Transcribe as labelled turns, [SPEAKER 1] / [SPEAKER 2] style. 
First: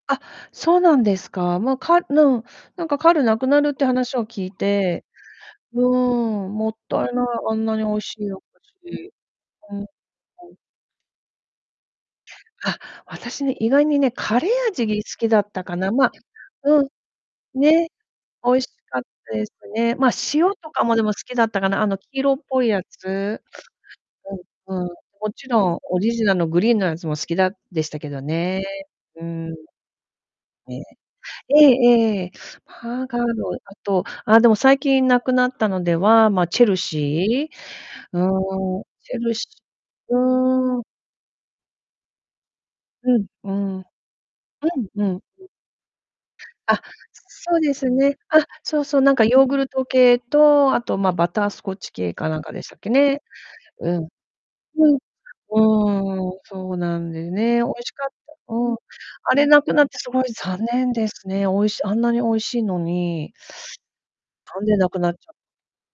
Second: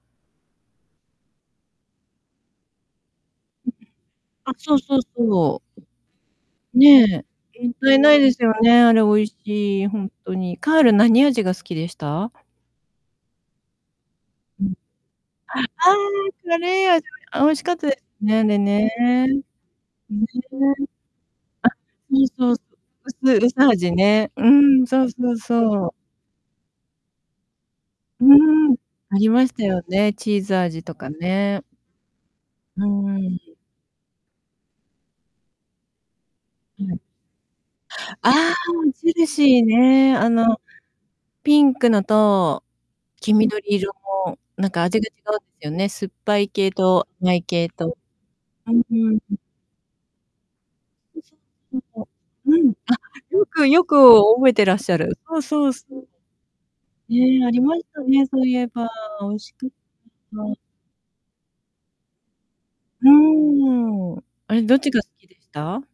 [SPEAKER 1] あ、そうなんですか？ま、かぬん、なんかカールなくな
[SPEAKER 2] う
[SPEAKER 1] る
[SPEAKER 2] んう
[SPEAKER 1] っ
[SPEAKER 2] ん。
[SPEAKER 1] て話を聞い
[SPEAKER 2] あ、そうそう
[SPEAKER 1] て、
[SPEAKER 2] そ
[SPEAKER 1] うーん、もっ
[SPEAKER 2] う。
[SPEAKER 1] たいな
[SPEAKER 2] ね
[SPEAKER 1] い、あ
[SPEAKER 2] え。
[SPEAKER 1] ん
[SPEAKER 2] もっ
[SPEAKER 1] なに美
[SPEAKER 2] たい
[SPEAKER 1] 味
[SPEAKER 2] な
[SPEAKER 1] し
[SPEAKER 2] い
[SPEAKER 1] い
[SPEAKER 2] で
[SPEAKER 1] お
[SPEAKER 2] す
[SPEAKER 1] 菓
[SPEAKER 2] よね、あれ美
[SPEAKER 1] 子。
[SPEAKER 2] 味
[SPEAKER 1] うん。
[SPEAKER 2] し
[SPEAKER 1] は
[SPEAKER 2] い、ほんと
[SPEAKER 1] い。
[SPEAKER 2] に。カール何味が好きでした？
[SPEAKER 1] あ、私ね、意外にね、カレ
[SPEAKER 2] う
[SPEAKER 1] ー
[SPEAKER 2] ん。
[SPEAKER 1] 味好きだった
[SPEAKER 2] あ、あ
[SPEAKER 1] かな、ま
[SPEAKER 2] あ、カ
[SPEAKER 1] うん、
[SPEAKER 2] レー味、あ、美味しかっ
[SPEAKER 1] ね、
[SPEAKER 2] たですね、あ
[SPEAKER 1] 美
[SPEAKER 2] れ
[SPEAKER 1] 味し
[SPEAKER 2] ね。
[SPEAKER 1] かったですね。まあ、
[SPEAKER 2] あ、
[SPEAKER 1] 塩とかもでも好きだったかな、あの、黄色っ
[SPEAKER 2] そうそう
[SPEAKER 1] ぽ
[SPEAKER 2] そ
[SPEAKER 1] いや
[SPEAKER 2] う、
[SPEAKER 1] つ。
[SPEAKER 2] 薄薄味ね、う
[SPEAKER 1] うん、う
[SPEAKER 2] ん、
[SPEAKER 1] ん、
[SPEAKER 2] そう
[SPEAKER 1] も
[SPEAKER 2] そう
[SPEAKER 1] ちろん
[SPEAKER 2] そう。
[SPEAKER 1] オリジナルのグリーンのやつも好きだでしたけど
[SPEAKER 2] う
[SPEAKER 1] ね。
[SPEAKER 2] ーん、あ
[SPEAKER 1] う
[SPEAKER 2] りまし
[SPEAKER 1] ん。
[SPEAKER 2] たよね、チーズ
[SPEAKER 1] ええ。
[SPEAKER 2] 味とかね。
[SPEAKER 1] ええええ。
[SPEAKER 2] う
[SPEAKER 1] ハーガー
[SPEAKER 2] ん。
[SPEAKER 1] ド、あと、ああ、でも最近無くなったのでは、まあ、チェル
[SPEAKER 2] はい。
[SPEAKER 1] シー、
[SPEAKER 2] ああ、
[SPEAKER 1] うーん、
[SPEAKER 2] チ
[SPEAKER 1] チ
[SPEAKER 2] ェ
[SPEAKER 1] ェ
[SPEAKER 2] ル
[SPEAKER 1] ルシ
[SPEAKER 2] シー
[SPEAKER 1] ー
[SPEAKER 2] ね。あの、
[SPEAKER 1] うーん。
[SPEAKER 2] ピンクのと、
[SPEAKER 1] うん、
[SPEAKER 2] 黄
[SPEAKER 1] う
[SPEAKER 2] 緑
[SPEAKER 1] ん。うん
[SPEAKER 2] 色の、なんか味
[SPEAKER 1] う
[SPEAKER 2] が違
[SPEAKER 1] ん
[SPEAKER 2] うん
[SPEAKER 1] う
[SPEAKER 2] で
[SPEAKER 1] ん。
[SPEAKER 2] すよね、酸っぱい系
[SPEAKER 1] あ、
[SPEAKER 2] と甘い
[SPEAKER 1] そそう
[SPEAKER 2] 系
[SPEAKER 1] です
[SPEAKER 2] と。
[SPEAKER 1] ね。あ、
[SPEAKER 2] うん、
[SPEAKER 1] そ
[SPEAKER 2] う
[SPEAKER 1] うそう、なんか
[SPEAKER 2] ーん。
[SPEAKER 1] ヨーグルト系と、あと、まあ、
[SPEAKER 2] うん、
[SPEAKER 1] バ
[SPEAKER 2] そう、
[SPEAKER 1] タースコッ
[SPEAKER 2] そう
[SPEAKER 1] チ
[SPEAKER 2] そう。
[SPEAKER 1] 系かなんか
[SPEAKER 2] う
[SPEAKER 1] でし
[SPEAKER 2] ん、
[SPEAKER 1] たっけ
[SPEAKER 2] あっ、
[SPEAKER 1] ね。
[SPEAKER 2] よくよく
[SPEAKER 1] うん。
[SPEAKER 2] 覚えてらっ
[SPEAKER 1] う
[SPEAKER 2] し
[SPEAKER 1] ん、
[SPEAKER 2] ゃる。そうそうそう。
[SPEAKER 1] うーん、そうなんで
[SPEAKER 2] ね、あ
[SPEAKER 1] ね。
[SPEAKER 2] り
[SPEAKER 1] 美味
[SPEAKER 2] まし
[SPEAKER 1] し
[SPEAKER 2] た
[SPEAKER 1] かっ
[SPEAKER 2] ね、
[SPEAKER 1] た
[SPEAKER 2] そういえ
[SPEAKER 1] うん。
[SPEAKER 2] ば、美
[SPEAKER 1] あ
[SPEAKER 2] 味
[SPEAKER 1] れ
[SPEAKER 2] し
[SPEAKER 1] 無
[SPEAKER 2] かっ
[SPEAKER 1] く
[SPEAKER 2] た。
[SPEAKER 1] なって凄い 残念ですね。美味しあんなに美味しいの
[SPEAKER 2] う
[SPEAKER 1] に。
[SPEAKER 2] ーん。あ
[SPEAKER 1] た
[SPEAKER 2] れ、
[SPEAKER 1] ん
[SPEAKER 2] ど
[SPEAKER 1] で
[SPEAKER 2] っ
[SPEAKER 1] な
[SPEAKER 2] ち
[SPEAKER 1] く
[SPEAKER 2] が好
[SPEAKER 1] なっ
[SPEAKER 2] き
[SPEAKER 1] ちゃっ
[SPEAKER 2] でした？